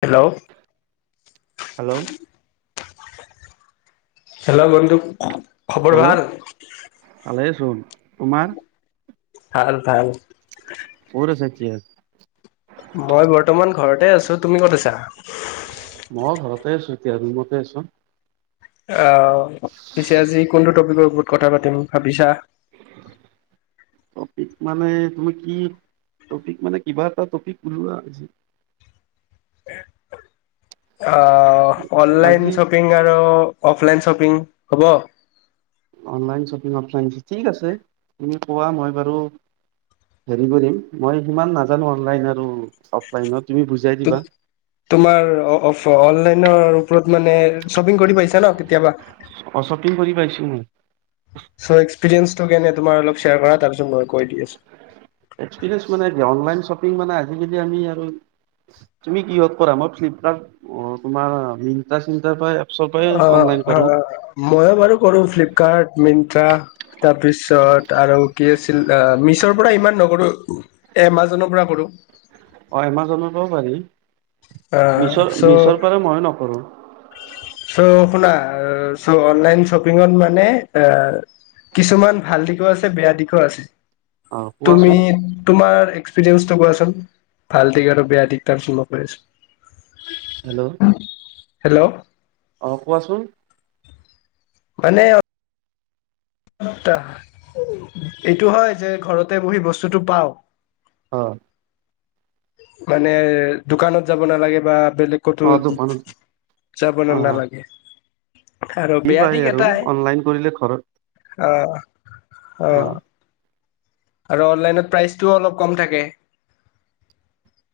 Hello hello hello বন্ধু খবৰ ভাল চন [inaudible] তোমাৰ ভাল ভাল ক'ত আছা এতিয়া মই বৰ্তমান ঘৰতে আছোঁ তুমি ক'ত আছা মই ঘৰতে আছোঁ এতিয়া ৰুমতে আছোঁ অ পিছে আজি কোনটো টপিকৰ ত কথা পাতিম ভাবিছা টপিক মানে তুমি কি টপিক মানে কিবা এটা টপিক ওলোৱা অ অনলাইন আজি চপিং আৰু অফ অফলাইন শ্বপিং হ'ব অনলাইন শ্বপিং অফলাইন ঠিক আছে তুমি কোৱা মই বাৰু হেৰি কৰিম মই সিমান নাজানো অনলাইন আৰু অফলাইনত তুমি বুজাই দিবা তোমাৰ অফ অফ অনলাইন নৰ ওপৰত মানে শ্বপিং কৰি পাইছা ন কেতিয়াবা অ শ্বপিং কৰি পাইছোঁ মই চ এক্সপেৰীয়েঞ্চটো কেনে তোমাৰ অলপ শ্বেয়াৰ কৰা তাৰপিছত মই কৈ দি আছোঁ এক্সপিৰিয়েঞ্চ মানে কি আৱ অনলাইন শ্বপিং মানে আজিকালি আমি আৰু তুমি কিহত কৰা মই ফ্লিপকাৰ্ট তোমাৰ মিনট্ৰা চিনট্ৰাৰ পাই অ অ ময়ো বাৰু কৰো ফ্লিপকাৰ্ট মিন ট্ৰা তাৰপিছত আৰু কি আছি ল মিছৰ পৰা ইমান নকৰোঁ এমাজনৰ পৰা কৰোঁ। অ' এমাজনতো পাৰি। অ', মিছৰ চ' মিছৰ পৰা ময়ো নকৰোঁ। চ' শুনা চ' অনলাইন শ্বপিঙত মানে আ কিছুমান ভাল দিশো আছে বেয়া দিশো আছে। অ তুমি কোৱাচোন তোমাৰ। এক্সপিৰিয়েন্ঞ্চটো কোৱাচোন ভাল দিশ আৰু বেয়া দিশ তাৰপিছত কৈ আছোঁ হেল্ল', হেল্ল', অ ' কোৱাচোন। মানে আ এইটো হয় যে ঘৰতে বহি বস্তুটো পাওঁ। অ' মানে দোকানত যাব নালাগে বা বেলেগ কতো অ দোকানত যাবলে অ নেলাগে। আৰু কি বেয়া পায় দিশ আৰু এটাই অনলাইন কৰিলে ঘৰত অ অ আৰু অনলাইনত প্ৰাইচটোও অলপ কম থাকে,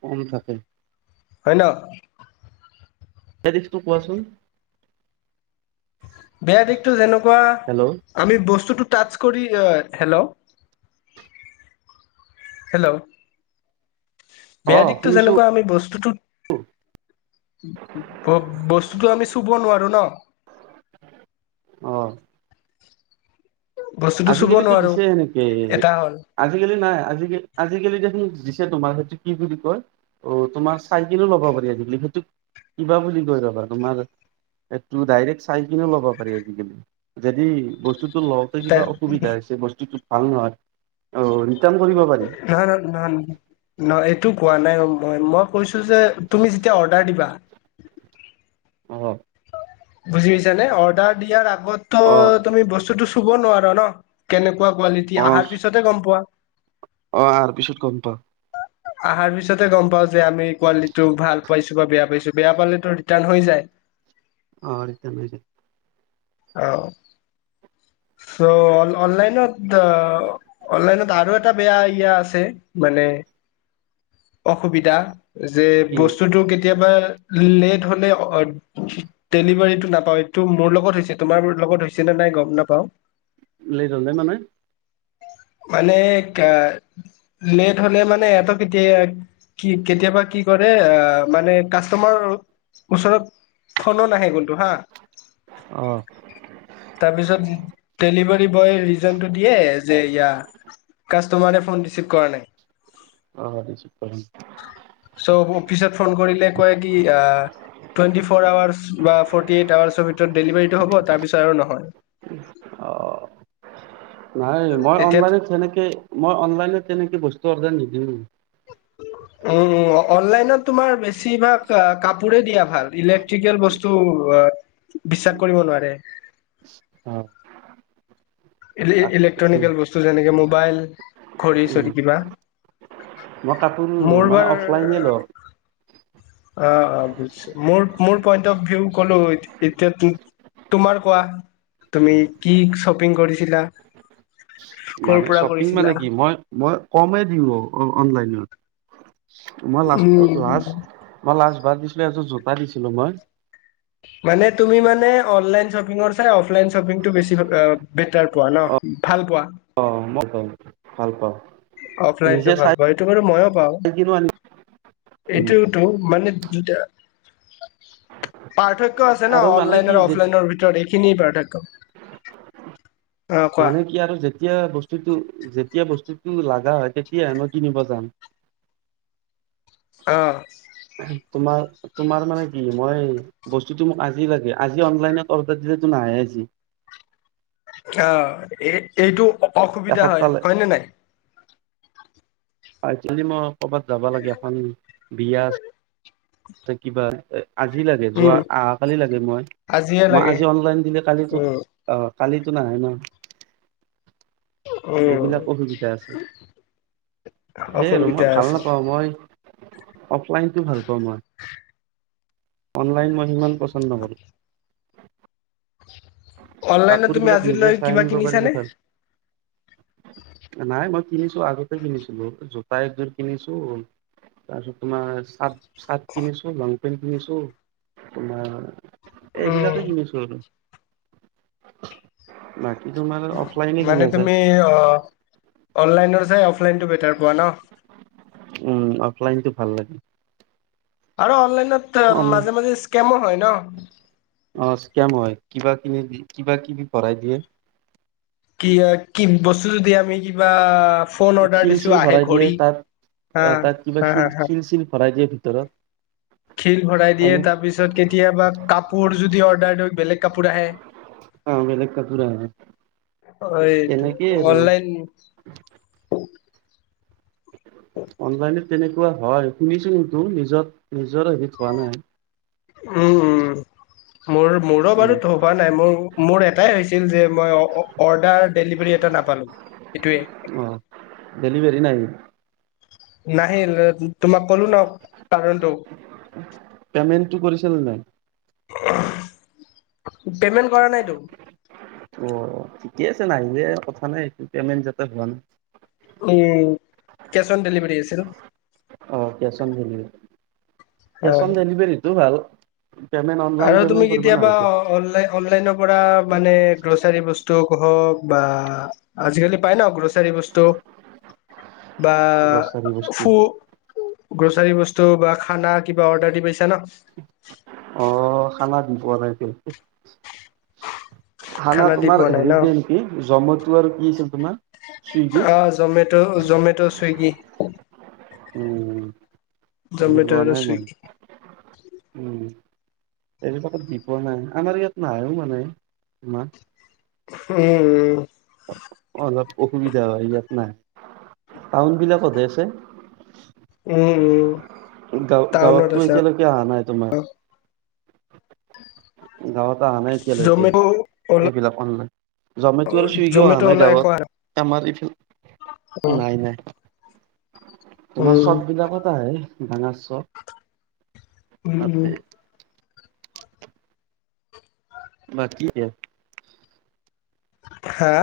কম থাকে। হয় ন' এড্ৰেছটো কোৱা চোন। বেয়া দিশতো যেনেকুৱা হেল্ল' কোৱা আমি বস্তুটো টাচ কৰি হেল্ল'- হেল্ল অ বেয়া দিশতো শুনিছো যেনেকুৱা আমি বস্তুতটো বস্তুতটো আমি চুব নোৱাৰো ন' অ ' বস্তুটো চুব আজিকালিতো নোৱাৰো দিছে সেনেকে এটা হ'ল আজিকালি নাই আজিকালি দেখোন আজিকালি দেখোন দিছে তোমাৰ সেইটো কি বুলি কয়। অ তোমাৰ চাইকেলো লব পাৰি সেইটো কিবা বুলি কই ৰবা তোমাৰ সেইটো দাইৰেক্ট চাইকিনো ল'ব পাৰি, যদি বস্তু টো, কিবা অসুবিধা হৈছে বস্তুতটো। ভাল নহয় [unintelligible] পাৰি নহয় -নহয় নহ এইটো কোৱা নাই। ম, মই কৈছো যে তুমি যেতিয়া অৰ্ডাৰ দিবা অ ' বুজি পাইছা নে অৰ্ডাৰ দিয়াৰ অগত ত অ তুমি বস্তুটো কব নোৱাৰ ন কেনেকোৱা, কোৱা কোৱালিটি অ অহাৰ পিছতে গম পোৱা অ আৰ পিছত গম পাও অহাৰ পিছতে গম পাও যে আমি কোৱালিটিটো ভাল পাইছো বা বেয়া পাইছো বেয়া পালো ৰিটাৰ্ণ হৈ যায়, অ এতিয়া ম আহ চ অনলাইনত দা অনলাইনত আৰু এটা এটা বেয়া ইয়া আছে মানে অসুবিধা যে কি বস্তুটো কেতিয়া কেতিয়াবা লেট হলে ডেলিভাৰীটো নাপাওঁ এইটো মোৰ লগত হৈছে তোমাৰ লগত হৈছে নে নাই গম নাপাওঁ, পাওঁ লেট হল নে মানে মানে লেট হলে মানে এহত কেতিয়া কি কেতিয়াবা কি কৰে আহ মানে কাষ্টমাৰ ওচৰত ফোন ও নাহে কোনটো হা অ তাৰপিছত ডেলিভাৰী বয় দিয়ে যে এতিয়া কাষ্টমাৰে ফোন ৰিচিভ কৰা নাই, অ চ' অফিচত [inaudible] ফোন কৰিলে কয় কি আ টোৱেন্তি ফৰ আৱৰ্চ বা ফৰ্তি এইট আৱৰ্চৰ ভিতৰত ডেলিভাৰিটো হব তাৰ পিছত আৰু নহয়। অ নাই মই এতিয়া অনলাইনত তেনেকে মই অনলাইনত তেনেকে বস্তু অৰ্ডাৰ নিদিও, উম উম, অনলাইনত তোমাৰ বেছিভাগ কাপো পোৰে দিয়া ভাল, ইলেক্ট্ৰিকেল বস্তু বিশ্বাস কৰিব নোৱাৰে। অ। ইলেক্ট্ৰনিকেল বস্তু যেনেকে মোবাইল, ঘঢ়ী উম চৰি কিবা। মই কাপোৰ মোৰ মানে বাৰ অফলাইনে লওঁ অ অ বুজিছো, মোৰ মোৰ পইন্ট অফ ভিউ ক'লো এতিয়া তোমাৰ কোৱা তুমি কি শ্বপিং কৰি ছিলা? মানে শ্বপিং মানে কি মই মই কমে দিওঁ অনলাইনত মই লাষ্টত উম লাষ্ট মই লাষ্ট তা দিছিলো এযোৰ জোতা দিছিলো মই। মানে তুমি মানে অনলাইন শ্বপিং ৰ চে অফ লাইনশ্বপিংটো বেছি বেটাৰ পোৱা ন? ভাল পোৱা! অ, মই ভাল পাওঁ। অফলাইনটো নিজে ভাল চাই পাওঁ, এইটো মানে মইও পাওঁ। কিনো আনি উম এইটো তো মানে দু পাৰ্থক্য আছে ন আৰু মানে কি অনলাইনত যে অফলাইনৰ ভিতৰত এইখিনিয়েই পাৰ্থক্য [inaudible] মানে কি আৰু যেতিয়া বস্তুটো যে যেতিয়া বস্তুটো লাগা হয় তেতিয়া হে মই কিনিব যাম। অ। তোমাৰ তোমাৰ মানে কি মই বস্তুটো মোক আজি লাগে আজি অনলাইনত অৰ্ডাৰ দিলেতো নাহে আজি। অ, এই এইটো অসুবিধা হয়। এসপ্তাহ হয়নে নাই? আজিকালি মই ক'বাত যাব লাগে এখন বিয়া ত কিবা আজি লাগে যোৱা উম, আহা কালি লাগে মই আজিয়ে মই লাগে। আজি অনলাইন দিলে কালি তো উম, অ কালিটো নাহে ন! উম, এইবিলাক অসুবিধা আছে। সেয়ে আৰু মই অসুবিধা ভাল আছে। নাপাওঁ মই অফলাইনটো ভাল পাওঁ মই। অনলাইন মই সিমান পচন নকৰোঁ। অনলাইনত তুমি নিজে আজিলৈ চাই কিবা আনিব পাৰিলে কিনিছানে? ভাল নাই মই কিনিছো আগতে কিনিছিলো। জোতা একযোৰ কিনিছো, তাৰপিছত তোমাৰ চাট চাৰ্ট কিনিছো, লং পেন্ট কিনিছো, তোমাৰ উম, এইবিলাকেই কিনিছো আৰু না মানে তুমি অ অনলাইনৰ চাই অফলাইনটো বেটাৰ পোৱা ন উম অফলাইনতো ভাল লাগে আৰু অনলাইন তাত অন মাজে মাজে ইচকেমো হয় ন অ স্কেম হয় কিবা কিবি কিবা কিবি ভৰাই দিয়ে কি কি বস্তু যদি আমি কিবা ফোন অৰ্ডাৰ শিল দিছো চিল আহে ভৰাই ঘড়ী দিয়ে হা তাত তাত কিবা হা হা শিল হা শিল চিল ভৰাই দিয়ে ভিতৰত শিল ভৰাই দিয়ে এনে তাপিছত কেতিয়াবা কাপোৰ যদি অৰ্ডাৰ দিওঁ বেলেগ কাপোৰ আহে অ বেলেগ কাপোৰ আহে অ' এইটো এনেকে আৰু অনলাইন অনলাইনে তেনে কোৱা হয় শুনিছোঁ তো নিজত নিজৰ এবিধ হোৱা নাই উম উম মোৰ মোৰো উম বাৰু ধবা নাই মোৰ মোৰ এ এটাই হৈছিল যে মই অ অৰ্ডাৰ ডেলিভাৰী এটা নাপালোঁ অঁ ডেলিভাৰি নাই নাহিল তোমাক ক'লো ন কাৰণটো পেমেনটো কৰিছিল নাই আমহ পেমেন্ট কৰা নাইতো অ', ঠিকে আছে নাহিলে কথা নাই এইটো পেমেণ্ট যাতে হোৱা নাই উম কেচ অন ডেলিভাৰী আছিল অঁ cash on delivery cash O on ডেলিভাৰীটো ভাল পেমেণ্ট অনলাইন আৰু তুমি পেমেণ্ট কৰিব কেতিয়াবা নালাগে অন অনলাইনৰ পৰা মানে গ্ৰচাৰী বস্তু বস্তু হওঁক বা আজিকালি পাই ন গ্ৰচাৰী বস্তু বা গ্ৰছাৰী বস্তু। ফু গ্ৰ'চাৰী বস্তু বা খানা কিবা অৰ্ডাৰ দি পাইছা ন অঁ খানা দি পোৱা নাই দেই খানা দি তোমাৰ পোৱা নাই হেৰিত ন দিয়ে নেকি জমেতু ত আৰু কি আছিল তোমাৰ চুইগি অ' জমেট'-জমেট', ছুইগি উম, লোৱা আৰু নাই মই। চুইগি উম। এনেকুৱাকে দি পোৱা নাই। আমাৰ ইয়াত নাহেও মানে, ইমান উম। অলপ অসুবিধা হয়, ইয়াত নাই। টাউনবিলাকতহে আছে। উম উম। টাউনত গাঁ-গাঁৱততো আছে এতিয়ালৈকে অহা নাই অ তোমাৰ। গাঁৱত অহা নাই এতিয়ালৈকে। জমেট' অলা এইবিলাক অনলাইন। জমেট' আৰু চুইগি অহা জমেট' নাই অলা একো আ গাঁৱত। [unintelligible] নাই নাই তোমাৰ উম চববিলাকত আহে, ডাঙা চব, উম উম তাতে। বাকী হা।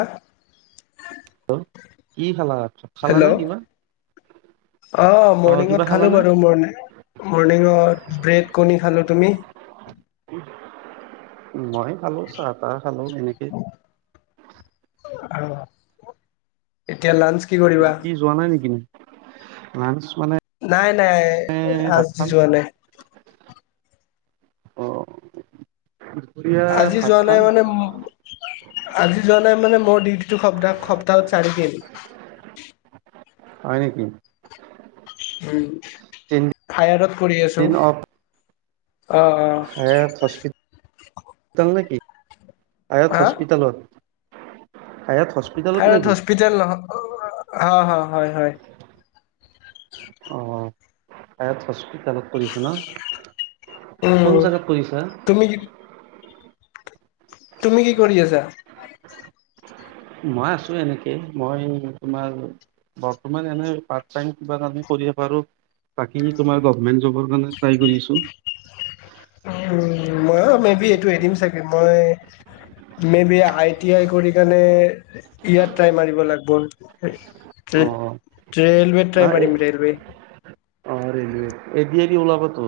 হেল্ল' কি খালা? খালা হেল্ল' নাই কিবা? অ' কিবা মৰ্ণিঙত খালোঁ খালানে বাৰু। মণ-মৰ্ণিঙত ব্ৰেড-কণী খালোঁ, তুমি? মই খালোঁ চাহ-তাহ। খালো তেনেকে। আৰু, এতিয়া লাঞ্চ কি কৰিবা ডিউটি যোৱা নাই নেকি? লাঞ্চ মানে নাই নাই। ভাত আজি খাম যোৱা নাই। অ' দুপৰীয়া আজি ভাত যোৱা নাই খাম মানে, আজি যোৱা নাই মানে, মোৰ [unintelligible] সপ্তাহত চাৰিদিন হয় নেকি? উম। তিনদিন ফায়াৰত কৰি আছো। অফ অ' অ'। তাল নেকি? আয়ত হস্পিতালত। আয়ত নেকি হস্পিটেল নহ, অ' হয় হয়। অ' আয়ত হস্পিতালত কৰিছে ন? কোন উম, জেগাত কৰিছা তুমি তুমি কি কৰি আছা? মই আছো এনেকে, মই তোমাৰ বৰ্তমান এনে পাৰ্ট-টাইম কিবা এটা কৰিব পাৰোঁ। বাকী তোমাৰ গৰ্ভমেণ্ট জবৰ কাৰনে ট্ৰাই কৰি আছোঁ। উ মই অ মে বি এইটো এৰিম চাগে মই maybe I T I কৰি কাৰণ ইয়াত ট্ৰাই মাৰিব লাগিব অ ৰেলৱে না ট্ৰাই এ মাৰিম ৰেলৱে অ ৰেলৱে এ ডী আৰ ই উলাবটো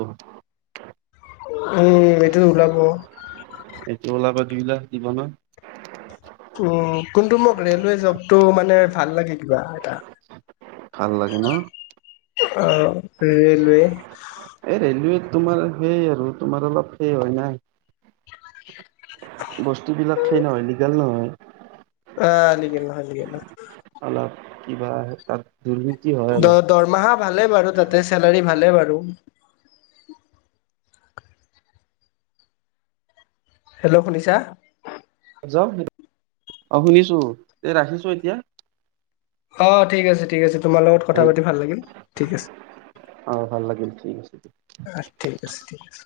উম এইটো ওলাব এইটো ওলাব যিবিলাক দিব ন অ কোনটো মোক ৰেলৱে জবটো মানে ভাল লাগে কিবা এটা ভাল লাগে ন অ ৰেলৱে ৰেলৱে তোমাৰ সেই আৰু তোমাৰ অলপ সেই হয় নাই বস্তু বিলাক সেই নহয় লিগাল নহয় আ লিগেল নহয় লিগেল নহয় অলপ কিবা তাত দুৰ্নীতি হয় দ ন দৰমহা ভালে বাৰু তাতে চেলাৰী ভালে বাৰু হেল্ল' শুনিছা যাও অ শুনিছো এই ৰাখিছো এতিয়া অ ঠিক আছে ঠিক আছে তোমাৰ লগত কথা পাতি ভাল লাগিল ঠিক আছে অ ভাল লাগিল ঠিক আছে ঠিক আছে ঠিক আছে।